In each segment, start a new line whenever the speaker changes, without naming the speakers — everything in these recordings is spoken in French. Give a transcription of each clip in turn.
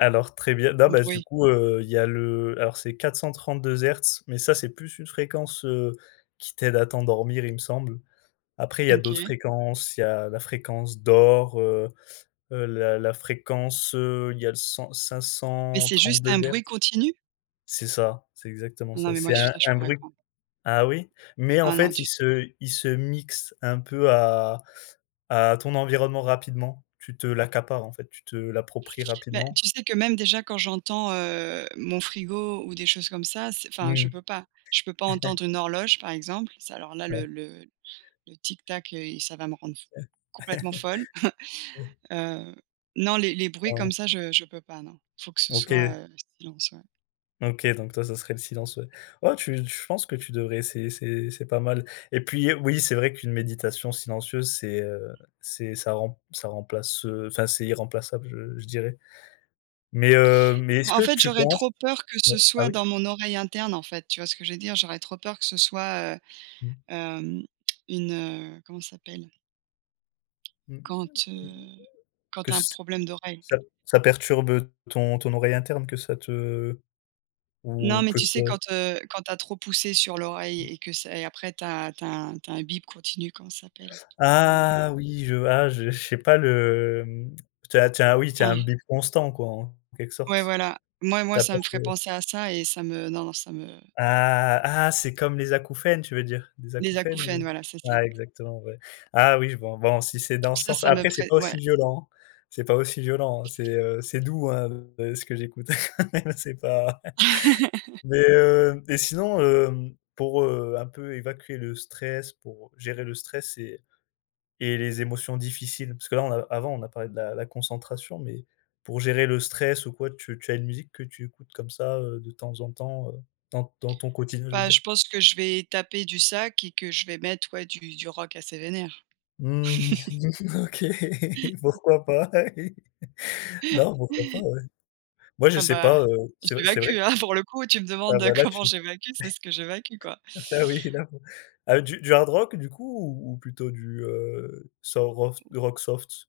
Alors, très bien, non, bah, du
Bruit.
coup, heu, il y a le alors, c'est 432 hertz, mais ça c'est plus une fréquence, heu, qui t'aide à t'endormir, il me semble. Après il y a d'autres
OK.
fréquences. Il y a la fréquence d'or, heu heu, la la fréquence, heu, il y a le cent cinq
Mais
cent
c'est juste
trente-deux
un bruit
hertz
continu?
C'est ça, c'est exactement
Non,
ça.
mais moi,
C'est un
ça, je
un
pourrais
bruit
pas.
ah oui? Mais en
Ah non,
fait, il
du t
se il se mixe un peu à à ton environnement rapidement. Tu te l'accapares, en fait, tu te l'appropries
Ben,
rapidement.
tu sais que même, déjà, quand j'entends, heu, mon frigo ou des choses comme ça, c'est enfin je
Mmh.
peux pas. Je peux pas entendre une horloge, par exemple, ça, alors là, le
Ouais.
le le tic tac et i ça va me rendre f complètement folle,
Ouais.
heu, non, les les bruits
Ah.
comme ça, je je peux pas, non. Il faut que ce soit,
OK.
heu, silence, ouais.
OK, donc toi, ça serait le silence, ouais. Oh, tu tu je penses que tu devrais essayer c'est c'est pas mal et puis, oui, c'est vrai qu'une méditation silencieuse c'est, heu, c'est ça remp ça remplace, heu, enfin, c'est irremplaçable, je je dirais mais heu, mais est-ce
Bah, en
que
fait,
tu
j'aurais
penses
trop peur que ce
oh, ah
soit
oui?
dans mon oreille interne, en fait, tu vois ce que je veux dire? J'aurais trop peur que ce soit, heu
Mmh.
hem, une, heu, comment ça s'appelle?
Mmh.
Quand, heu, quand
Que
tu as un
ç
problème d'oreille?
ça ça perturbe, heu, ton ton oreille interne, que ça te
Non,
ou
mais
que
tu
ça
sais quand, heu, quand tu as trop poussé sur l'oreille et que c'est et après tu as tu as tu as un bip continu, comment ça s'appelle? Hem
Ah oui! Je ah, je j'ai pas le, mmh, tu as tu as oui, tu as un
Ah.
bip constant, quoi, en en quelque sorte.
Ouais, voilà, moi
Tu
moi
as
ça
peur
me
que
ferait penser à ça et ça me non, non, ça me
Ah, ah c'est comme les acouphènes, tu veux dire? Des
Les
acouphènes
acouphènes,
ou
voilà, c'est ça!
ah, exactement, ouais. Ah oui, je vois, bon, si c'est
Donc
dans ce
ça,
sens,
ça me
après c'est
ferait
pas
ouais.
aussi violent. C'est pas aussi violent, heu, c'est, heu, c'est doux, hein, heu, ce que j'écoute quand même c'est pas mais heu et sinon, hem, pour, heu, un peu évacuer le stress, pour gérer le stress et et les émotions difficiles? Parce que, là, on a avant on a parlé de la la concentration mais pour gérer le stress ou quoi, tu tu as une musique que tu écoutes comme ça, heu, de temps en temps, heu, dans dans ton quotidien, je veux
Bah, je
dire?
pense que je vais taper du sac et que je vais mettre, ouais, du du rock assez vénère.
Mmh, OK, pourquoi pas? Non, pourquoi pas, ouais. Moi, je
Ah,
sais
bah,
pas, heu, c'est v c'est
j'évacue,
vrai
hein, pour le coup, tu me
Ah,
demandes
bah, là,
comment
tu
j'évacue, c'est ce que j'évacue, quoi.
ça oui, là, pour du du hard rock, du coup, ou ou plutôt du, heu, du sorof du rock soft?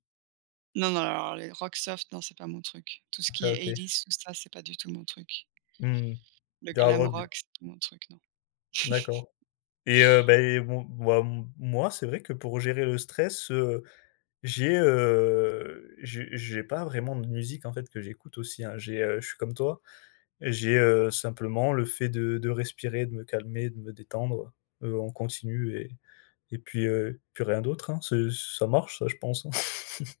Non, non, alors les rock soft, non, c'est pas mon truc. Tout ce qui
Ça
est
OK.
eighties, tout ça, c'est pas du tout mon truc.
Mmh mh.
Le
Du hard
glam
rock, du
rock, c'est pas mon truc, non.
D'accord et heu, beh, bon, bah, m moi, c'est vrai que pour gérer le stress, heu, j'ai, heu, j'ai j'ai pas vraiment de musique, en fait, que j'écoute aussi, hein. J'ai, heu, je suis comme toi, j'ai, heu, simplement le fait de de respirer, de me calmer, de me détendre, heu heu, on continue et et puis, heu, puis rien d'autre, hein. Ce ça marche, ça je pense, hein.